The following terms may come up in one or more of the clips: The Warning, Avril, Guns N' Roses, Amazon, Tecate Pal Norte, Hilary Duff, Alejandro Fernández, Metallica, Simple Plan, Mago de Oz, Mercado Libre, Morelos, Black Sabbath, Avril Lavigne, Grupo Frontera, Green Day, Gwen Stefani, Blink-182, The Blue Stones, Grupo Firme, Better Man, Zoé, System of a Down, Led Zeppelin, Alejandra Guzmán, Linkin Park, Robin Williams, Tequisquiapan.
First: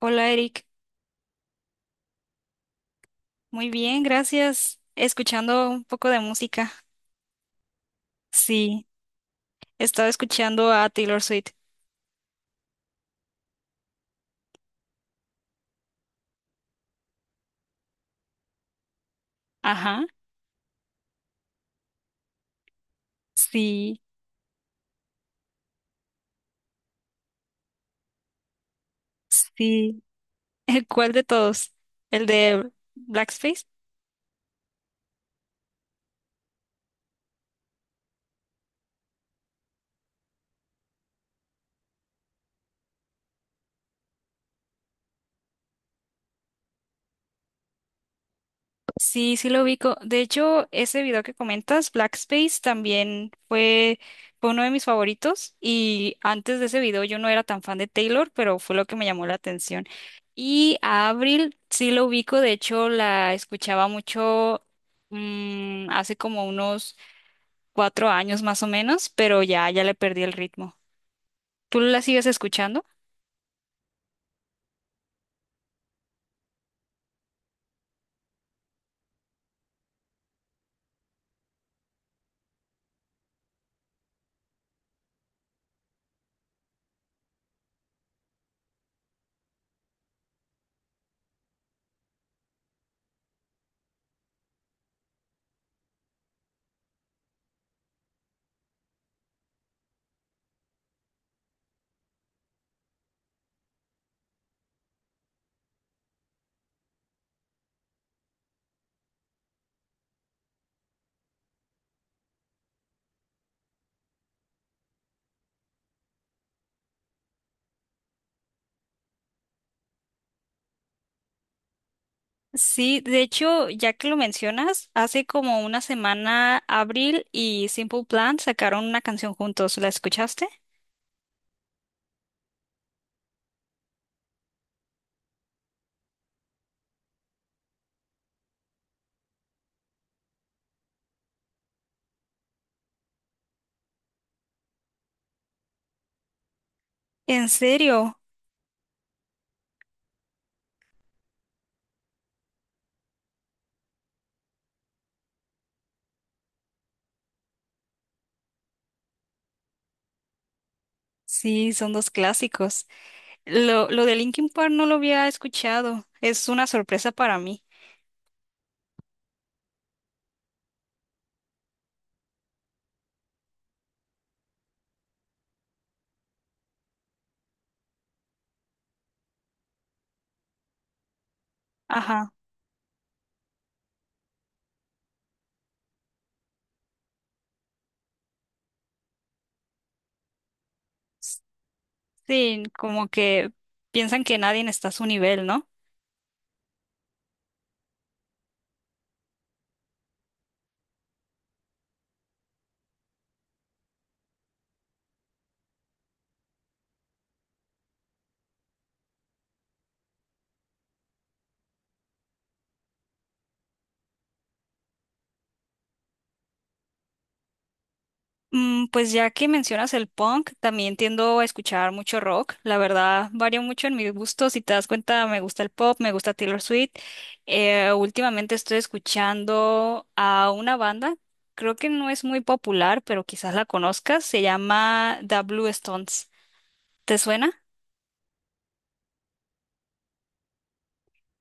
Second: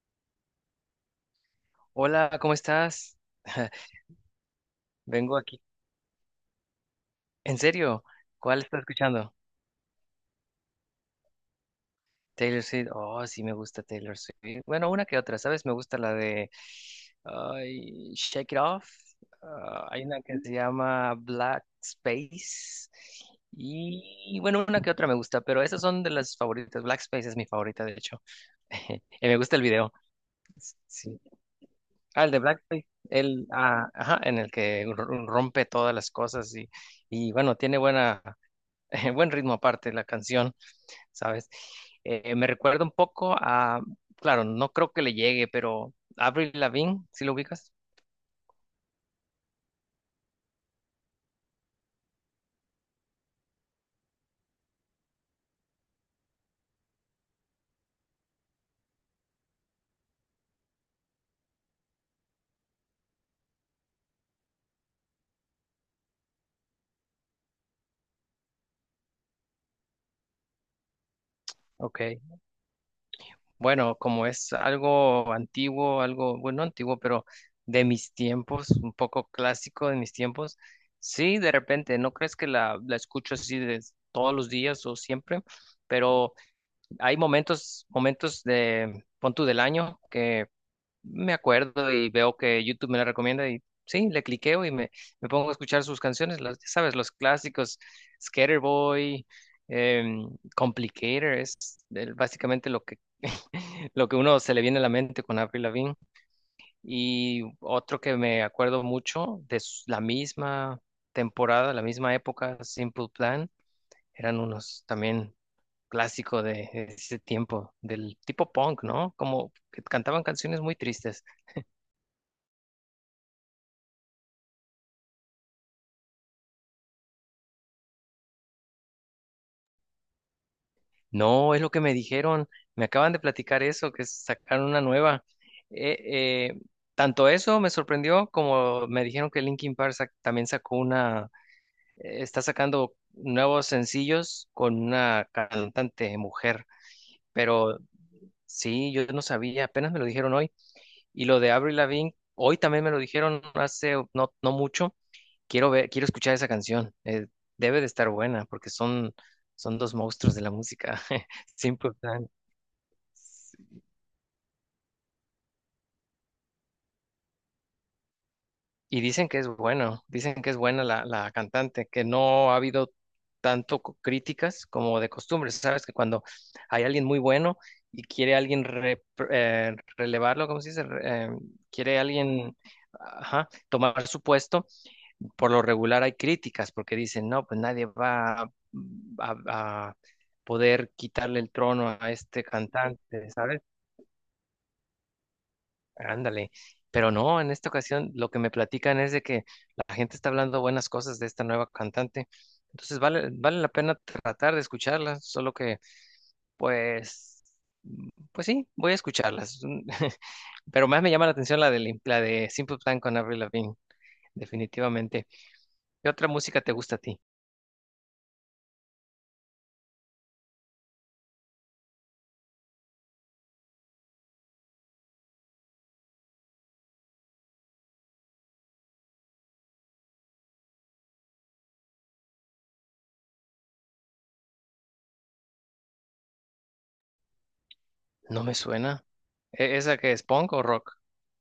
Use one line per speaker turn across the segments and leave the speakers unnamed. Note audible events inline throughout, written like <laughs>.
Hola Eric,
Hola, ¿cómo estás?
muy
<laughs>
bien, gracias.
Vengo aquí.
Escuchando un poco de música.
¿En serio? ¿Cuál estás
Sí,
escuchando?
estaba escuchando a Taylor Swift.
Taylor Swift. Oh, sí me gusta Taylor Swift. Bueno, una que otra, ¿sabes? Me gusta la de ay, Shake It Off. Ah, hay
Ajá,
una que se llama Black Space.
sí,
Y bueno, una que otra me gusta, pero esas son de las favoritas. Black Space es mi favorita, de hecho. <laughs> Y me gusta el video.
sí. <laughs> ¿Cuál
Sí.
de todos?
Ah,
¿El
el de Black
de
Space. El,
Blackface?
ah, ajá, en el que rompe todas las cosas y bueno, tiene buena. <laughs> buen ritmo aparte la canción, ¿sabes? Me recuerda un poco a, claro, no creo que le llegue, pero Avril Lavigne, ¿sí lo ubicas?
Sí, sí lo ubico. De hecho, ese video que comentas, Blackspace, también fue uno de mis favoritos. Y antes de ese video yo no era tan fan de Taylor, pero fue lo que me llamó la atención. Y a Avril sí lo ubico. De hecho, la escuchaba mucho, hace como unos 4 años más o menos, pero ya le perdí el ritmo. ¿Tú
Ok,
la sigues escuchando?
bueno, como es algo antiguo, algo, bueno, no antiguo, pero de mis tiempos, un poco clásico de mis tiempos, sí, de repente, no crees que la escucho así de todos los días o siempre, pero hay momentos, momentos de, pon tú del año que me acuerdo y veo que YouTube me la recomienda y sí, le cliqueo y me pongo a escuchar sus canciones, las, ya sabes, los clásicos, Skaterboy, em, Complicator, básicamente lo que, <laughs> lo que uno se le viene a la mente con Avril Lavigne. Y otro que me acuerdo mucho de la misma temporada, la misma época, Simple Plan, eran unos también clásico de ese tiempo, del tipo punk, ¿no? Como que cantaban canciones muy tristes.
Sí, de hecho, ya que lo mencionas, hace como una semana Avril y Simple Plan sacaron una canción juntos. ¿La escuchaste?
No, es lo que me dijeron. Me acaban de platicar eso, que sacaron una nueva. Eh, eh, tanto eso me sorprendió como me dijeron que Linkin Park también sacó una, está sacando nuevos sencillos con una cantante mujer.
¿En
Pero
serio?
sí, yo no sabía, apenas me lo dijeron hoy. Y lo de Avril Lavigne, hoy también me lo dijeron hace no, no mucho. Quiero ver, quiero escuchar esa canción. Debe de estar buena porque son dos monstruos de la música. <laughs>
Sí, son
Simple
dos
Plan.
clásicos. Lo de Linkin Park no lo había escuchado. Es una sorpresa para mí.
Y dicen que es bueno, dicen que es buena la cantante, que no ha habido tanto críticas como de costumbre. Sabes que cuando hay alguien muy bueno y quiere alguien relevarlo, ¿cómo se dice? Quiere
Ajá.
alguien ajá, tomar su puesto, por lo regular hay críticas porque dicen, no, pues nadie va a- a poder quitarle el trono a este
Sí, como
cantante,
que
¿sabes?
piensan que nadie está a su nivel, ¿no?
Ándale, pero no, en esta ocasión lo que me platican es de que la gente está hablando buenas cosas de esta nueva cantante, entonces vale la pena tratar de escucharla, solo que pues, pues sí, voy a escucharlas, <laughs> pero más me llama la atención la de Simple Plan con Avril Lavigne, definitivamente. ¿Qué otra música te gusta a ti?
Pues ya que mencionas el punk, también tiendo a escuchar mucho rock. La verdad, varía mucho en mis gustos. Si te das cuenta, me gusta el pop, me gusta Taylor Swift. Últimamente estoy escuchando a una banda, creo que no es muy popular, pero quizás la conozcas. Se llama The Blue Stones. ¿Te suena?
No me suena. ¿Esa que es punk o rock?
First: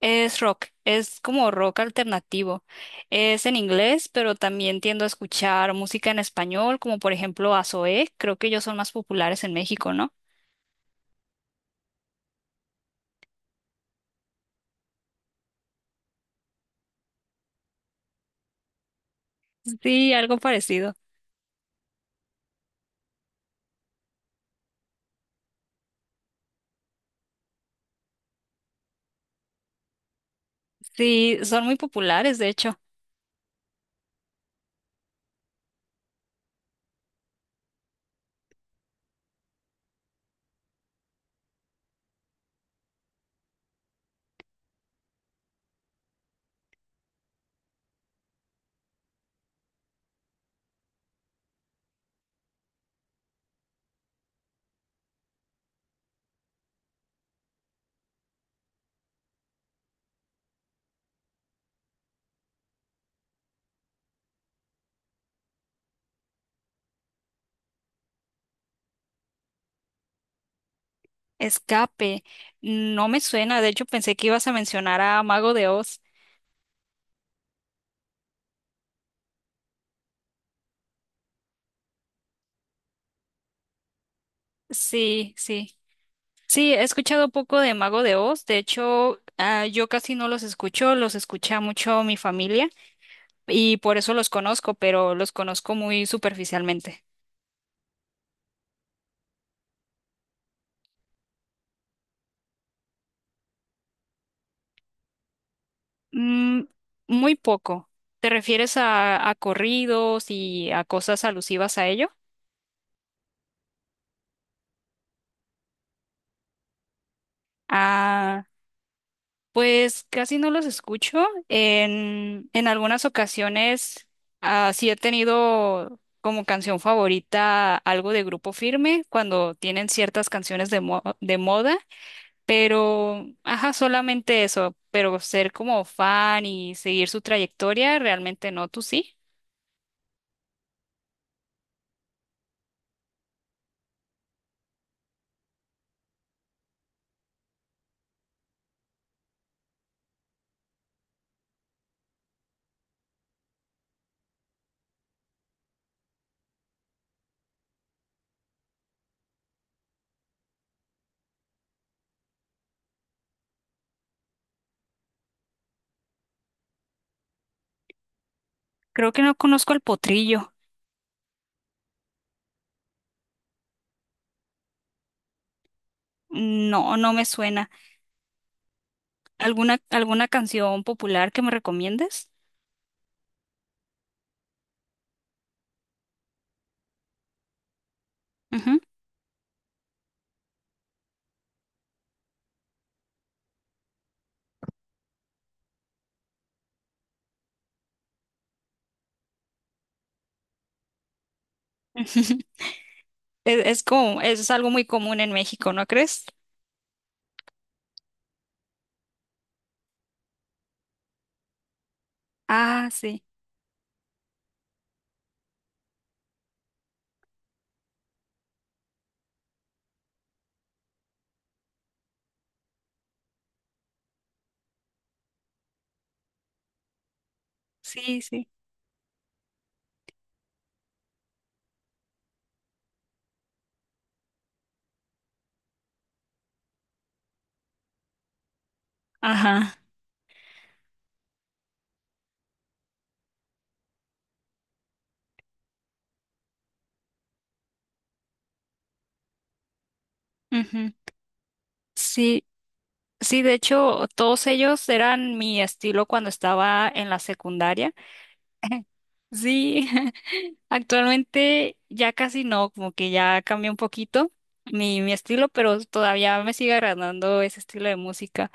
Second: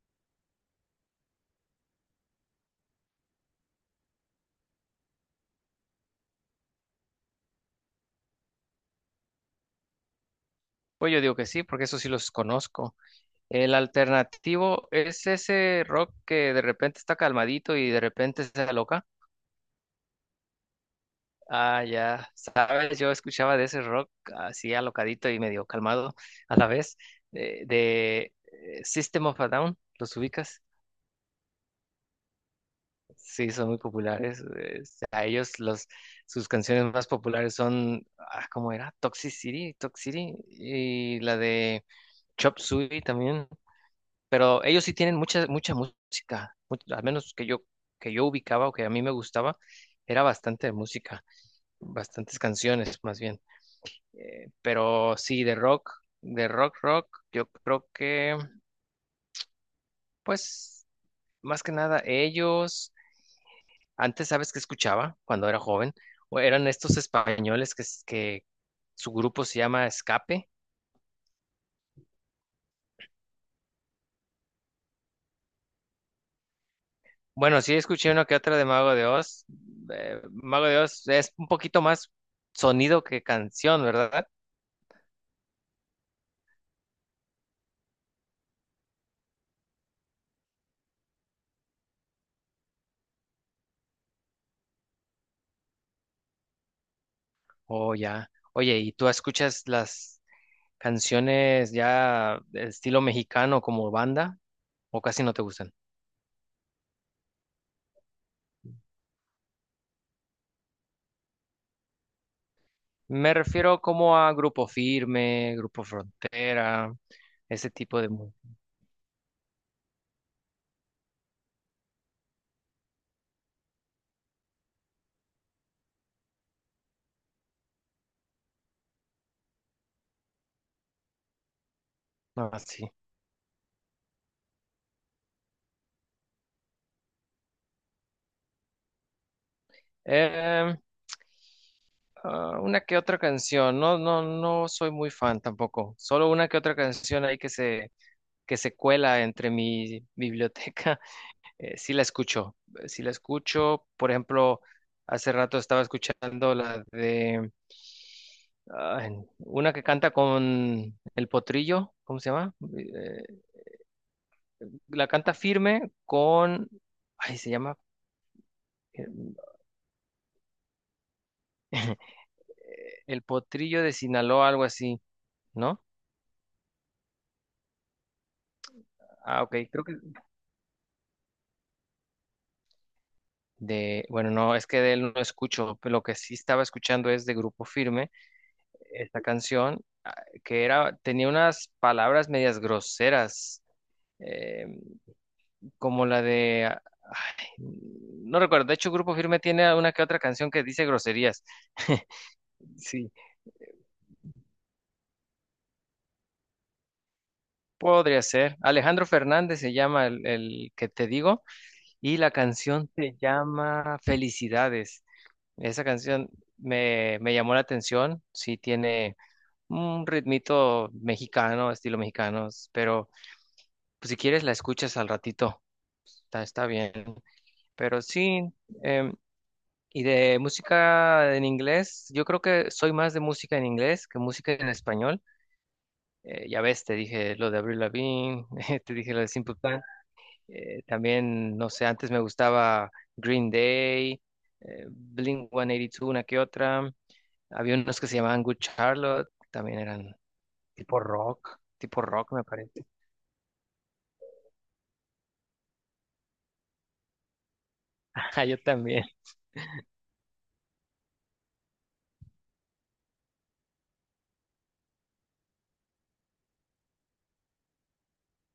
Es rock, es como rock alternativo. Es en inglés, pero también tiendo a escuchar música en español, como por ejemplo a Zoé. Creo que ellos son más populares en México, ¿no?
Pues yo digo que sí, porque eso sí los conozco. El alternativo es ese rock que de repente está calmadito y de repente se aloca.
Sí, algo parecido.
Ah, ya sabes, yo escuchaba de ese rock así alocadito y medio calmado a la vez. System of a Down, ¿los ubicas?
Sí, son muy populares, de hecho.
Sí, son muy populares. A ellos los, sus canciones más populares son, ¿cómo era? Toxic City, Toxic City y la de Chop Suey también. Pero ellos sí tienen mucha, mucha música, al menos que yo ubicaba o que a mí me gustaba, era bastante música, bastantes canciones más bien. Pero sí, de rock, rock, yo creo que, pues, más que nada ellos, antes, ¿sabes qué escuchaba cuando era joven? O eran estos españoles que su grupo se llama Escape.
Escape, no me suena, de hecho pensé que ibas a mencionar a Mago de Oz.
Bueno, sí escuché uno que otro de Mago de Oz. Mago de Oz es un poquito más sonido que canción, ¿verdad?
Sí. Sí, he escuchado poco de Mago de Oz, de hecho, yo casi no los escucho, los escucha mucho mi familia y por eso los conozco, pero los conozco muy superficialmente.
Oh, ya. Oye, ¿y tú escuchas las canciones ya de estilo mexicano como banda o casi no te gustan?
Mm, Muy poco. ¿Te refieres a corridos y a cosas alusivas a ello?
Me refiero como a Grupo Firme, Grupo Frontera, ese tipo de
Ah.
música.
Pues casi no los escucho. En algunas ocasiones sí he tenido como canción favorita algo de Grupo Firme cuando tienen ciertas canciones de, de moda,
Así.
pero ajá, solamente eso. Pero ser como fan y seguir su trayectoria, realmente no, tú sí.
Em, una que otra canción. No, no, no soy muy fan tampoco. Solo una que otra canción ahí que se cuela entre mi biblioteca, <laughs> sí la escucho, sí la escucho. Por ejemplo, hace rato estaba escuchando la de ah, una que canta con el potrillo, ¿cómo se llama? La canta firme con, ay, se llama
Creo que no
eh,
conozco al Potrillo.
el potrillo de Sinaloa, algo así, ¿no?
No, no me suena.
Ah, ok,
¿Alguna,
creo que
alguna canción popular que me recomiendes?
de, bueno, no, es que de él no escucho, pero lo que sí estaba escuchando es de Grupo Firme
Ujú.
esta canción que era, tenía unas palabras medias groseras, eh, como la de, ay, no recuerdo. De hecho, Grupo Firme tiene una que otra canción que dice groserías. <laughs>
<laughs>
Sí,
Es como, eso es algo muy común en México, ¿no crees?
podría ser. Alejandro Fernández se llama el que te digo y la
Ah,
canción se
sí,
llama Felicidades. Esa canción me llamó la atención, sí tiene un ritmito mexicano, estilo mexicano, pero pues, si quieres la escuchas al ratito. Está bien. Pero
sí,
sí,
sí.
em, y de música en inglés, yo creo que soy más de música en inglés que música en español. Ya ves, te dije lo de Avril Lavigne, <laughs> te dije lo de Simple
Ajá.
Plan. También, no sé, antes me gustaba Green Day, Blink-182, una que otra. Había unos que se llamaban Good Charlotte, también eran
Ujú.
tipo rock me
Sí,
parece.
sí, de hecho, todos ellos eran mi estilo cuando estaba en la secundaria.
<laughs> Ajá, yo
<laughs>
también,
Sí, <laughs> actualmente ya casi no, como que ya cambió un poquito mi estilo, pero todavía me sigue agradando ese estilo de música.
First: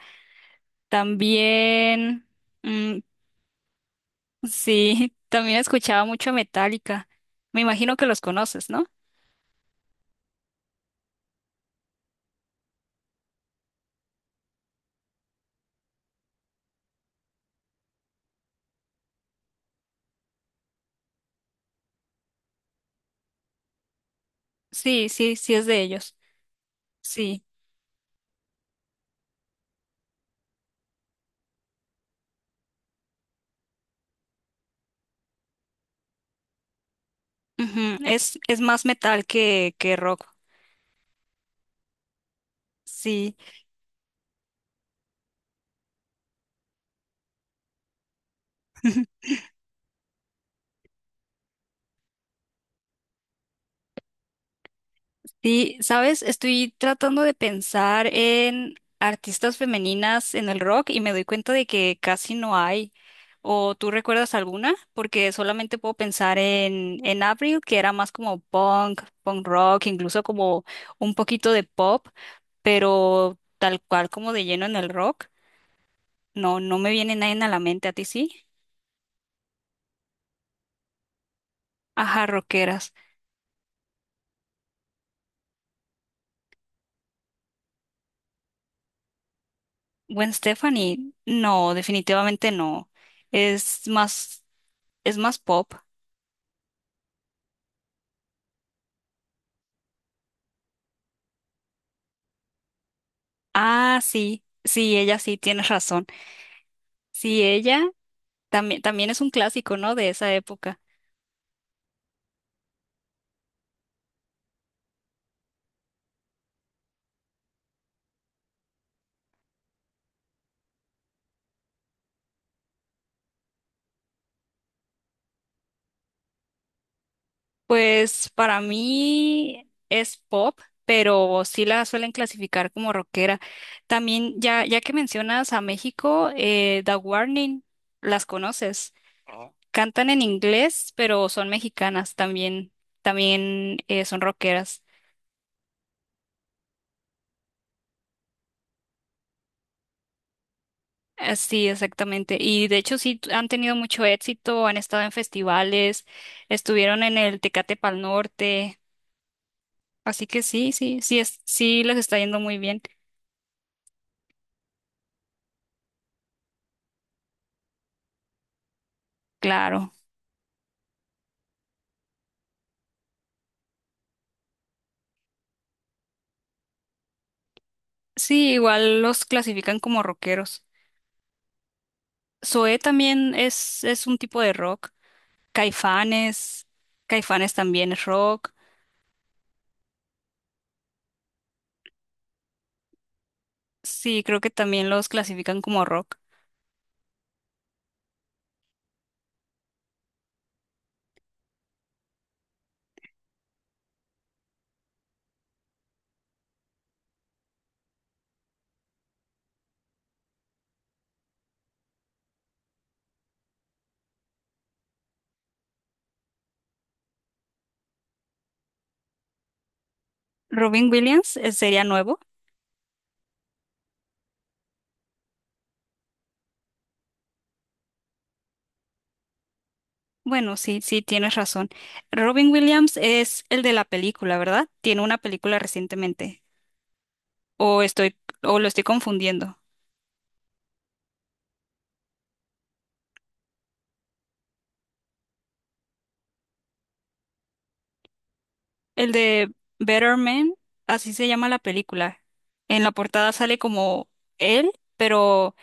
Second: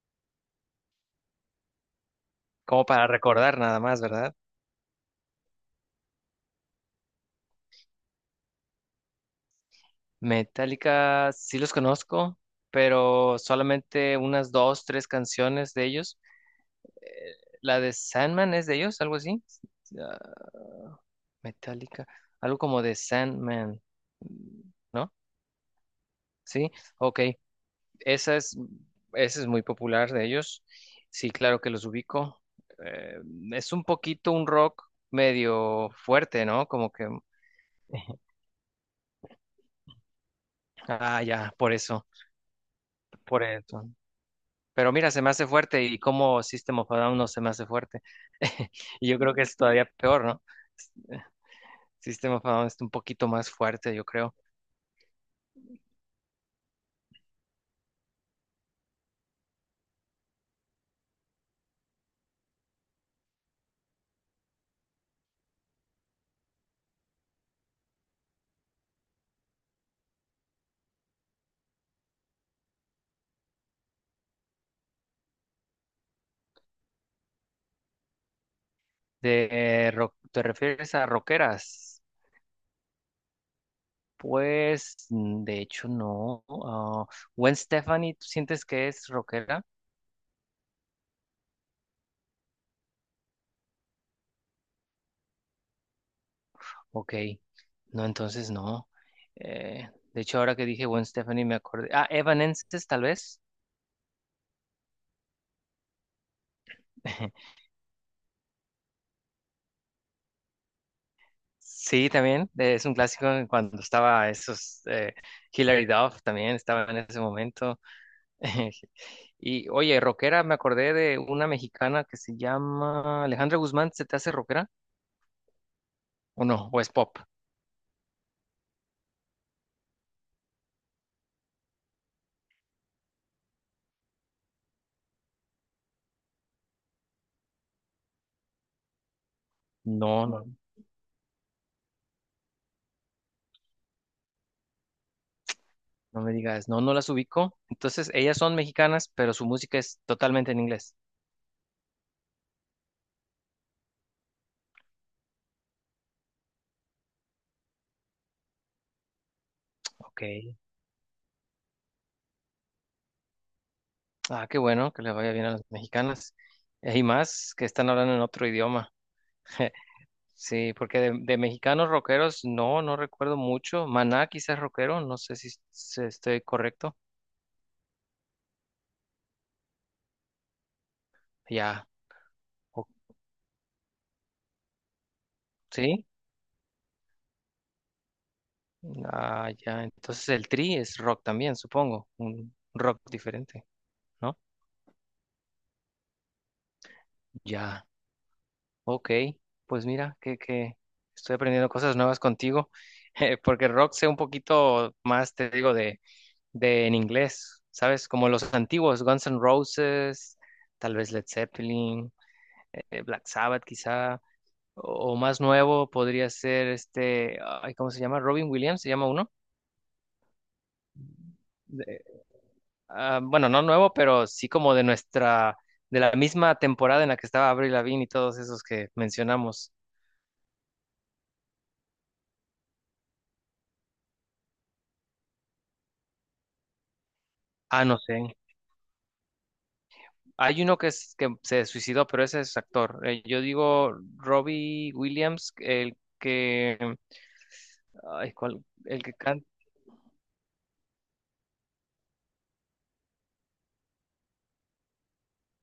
También,
como
mm,
para recordar nada más, ¿verdad?
sí, <laughs> también escuchaba mucho Metallica. Me imagino que los conoces, ¿no?
Metallica sí los conozco, pero solamente unas dos, tres canciones de ellos. Eh, la de Sandman es de ellos, algo así. Ah, Metallica, algo como de Sandman,
Sí,
¿no?
sí, sí es de ellos.
Sí, ok.
Sí.
Esa es, esa es muy popular de ellos. Sí, claro que los ubico. Eh, es un poquito un rock medio fuerte, ¿no? Como que,
Ujú. Es más metal que rock.
ya, por eso,
Sí.
por eso. Pero mira, se me hace fuerte y como System of a Down no se me hace fuerte. <laughs> Y yo creo que es todavía peor, ¿no? System of a Down es un poquito más fuerte, yo creo.
Sí, ¿sabes? Estoy tratando de pensar en artistas femeninas en el rock y me doy cuenta de que casi no hay. ¿O tú recuerdas alguna? Porque solamente puedo pensar en Avril, que era más como punk, punk rock, incluso como un poquito de pop, pero tal cual como de lleno en el rock. No, no me viene nadie a la mente, ¿a ti sí?
¿Te refieres a rockeras?
Ajá, rockeras.
Pues, de hecho, no. Ah, Gwen Stefani, ¿tú sientes que es rockera?
Gwen Stefani, no, definitivamente no. Es más, es más pop.
Ok, no, entonces no. De hecho, ahora que dije Gwen Stefani me acordé. Ah, Evanescence, tal vez.
Ah, sí, ella sí, tienes razón. Sí,
<laughs>
ella también, también es un clásico, ¿no? De esa época.
Sí, también es un clásico en cuando estaba esos Hilary Duff también estaba en ese momento. <laughs> Y oye, rockera, me acordé de una mexicana que se llama Alejandra Guzmán, ¿se te hace rockera? ¿O no? ¿O es pop?
Pues para mí es pop, pero sí la suelen clasificar como rockera. También, ya que mencionas a México, The Warning, las conoces. Cantan en
No, no,
inglés, pero son mexicanas también, también son rockeras.
no me digas, no, no las ubico. Entonces, ellas son mexicanas, pero su música es totalmente en inglés.
Sí, exactamente. Y de hecho sí han tenido mucho éxito, han estado en festivales, estuvieron en el Tecate Pal Norte, así que
Ok.
sí, sí les está yendo muy bien,
Ah, qué bueno, que le vaya bien a las mexicanas. Y más que están hablando en otro idioma.
claro.
<laughs> Sí, porque de mexicanos rockeros no recuerdo mucho. Maná quizás rockero, no sé si estoy correcto.
Sí, igual los clasifican como rockeros.
Ya,
Zoé
o-
también es un tipo de rock.
¿sí?
Caifanes, Caifanes también es rock.
Ah, ya, entonces el Tri es rock también, supongo, un rock diferente,
Sí,
¿no?
creo que también los clasifican como rock.
Ya, ok, pues mira, que estoy aprendiendo cosas nuevas contigo, <laughs> porque rock sé un poquito más, te digo, de en inglés, ¿sabes? Como los antiguos, Guns N' Roses, tal vez Led Zeppelin, Black Sabbath quizá. O más nuevo podría ser este, ay, ¿cómo se llama? Robin Williams, se llama uno.
Robin Williams sería
De-
nuevo.
bueno, no nuevo, pero sí como de nuestra, de la misma temporada en la que estaba Avril Lavigne y todos esos que mencionamos.
Bueno, sí, tienes razón. Robin Williams es el de la película, ¿verdad? Tiene una película recientemente. O
Ah, no
estoy,
sé.
o lo estoy confundiendo.
Hay uno que se suicidó, pero ese es actor. Yo digo Robbie Williams, el que, ay, ¿cuál? El
El
que canta.
de Better Man, así se llama la película. En la portada sale como él, pero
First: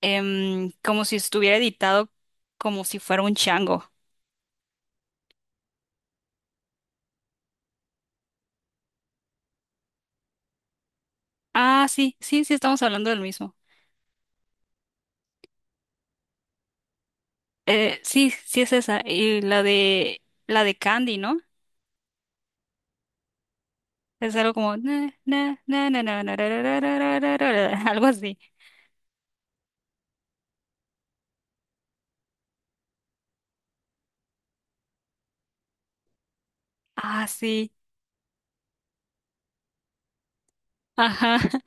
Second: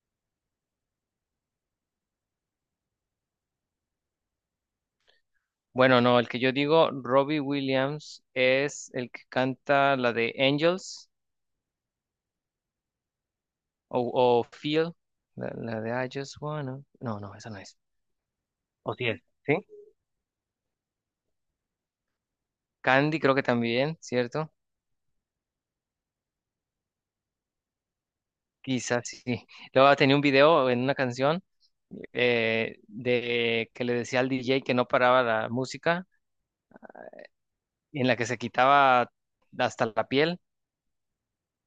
como si estuviera editado, como si fuera un chango.
Bueno, no, el que yo digo, Robbie Williams, es el que canta la de Angels.
Ah, sí, estamos hablando del mismo.
O, o Feel, la de I Just Wanna. No, no, esa no es.
Sí, sí es
O
esa.
sí es,
Y
¿sí?
la de Candy, ¿no?
Candy creo que también,
Es
¿cierto?
algo como na, na, na, na, na, na, ra, ra, ra, ra, ra, ra, ra, <laughs> ra, algo así.
Quizás sí. Luego tenía un video en una canción de que le decía al DJ que no paraba la música,
Ah, sí.
en la que se quitaba hasta la piel.
Ajá. <laughs>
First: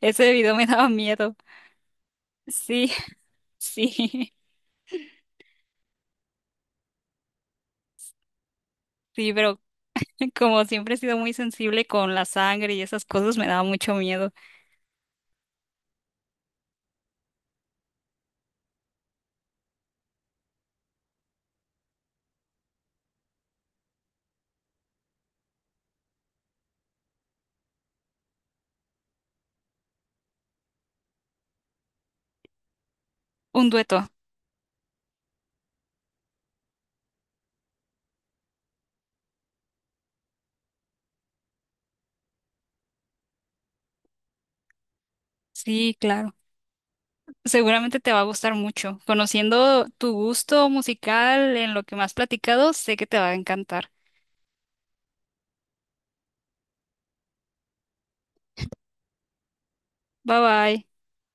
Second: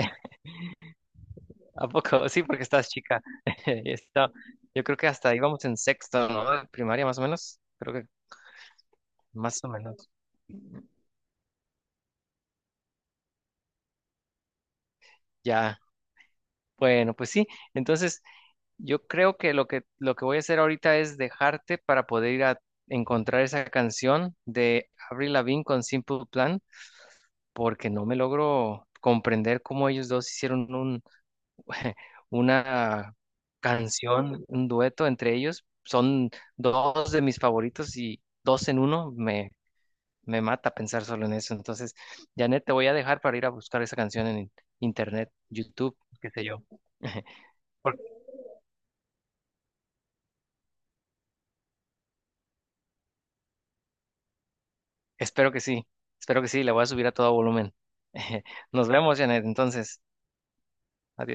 Ese video me daba miedo.
¿A poco? <laughs> Sí, porque estás
Sí,
chica. <laughs>
<laughs> sí,
Esto, yo creo que hasta íbamos en sexto, ¿no? Primaria más o menos. Creo que
sí, pero
más o menos.
como siempre he sido muy sensible con la sangre y esas cosas, me daba mucho miedo.
Ya. Bueno, pues sí. Entonces, yo creo que lo que voy a hacer ahorita es dejarte para poder ir a encontrar esa canción de Avril Lavigne con Simple Plan, porque no me logro comprender cómo ellos dos hicieron un <laughs> una
Un dueto.
canción, un dueto entre ellos. Son dos de mis favoritos y dos en uno me mata pensar solo en eso. Entonces, Janet, te voy a dejar para ir a buscar esa canción en internet,
Sí,
YouTube, qué
claro.
sé yo. <laughs>
Seguramente
Porque
te va a gustar mucho. Conociendo tu gusto musical en lo que me has platicado, sé que te va a encantar.
espero que sí, espero que sí, la voy a subir a todo volumen. <laughs> Nos vemos, Janet, entonces,
Bye bye.
adiós.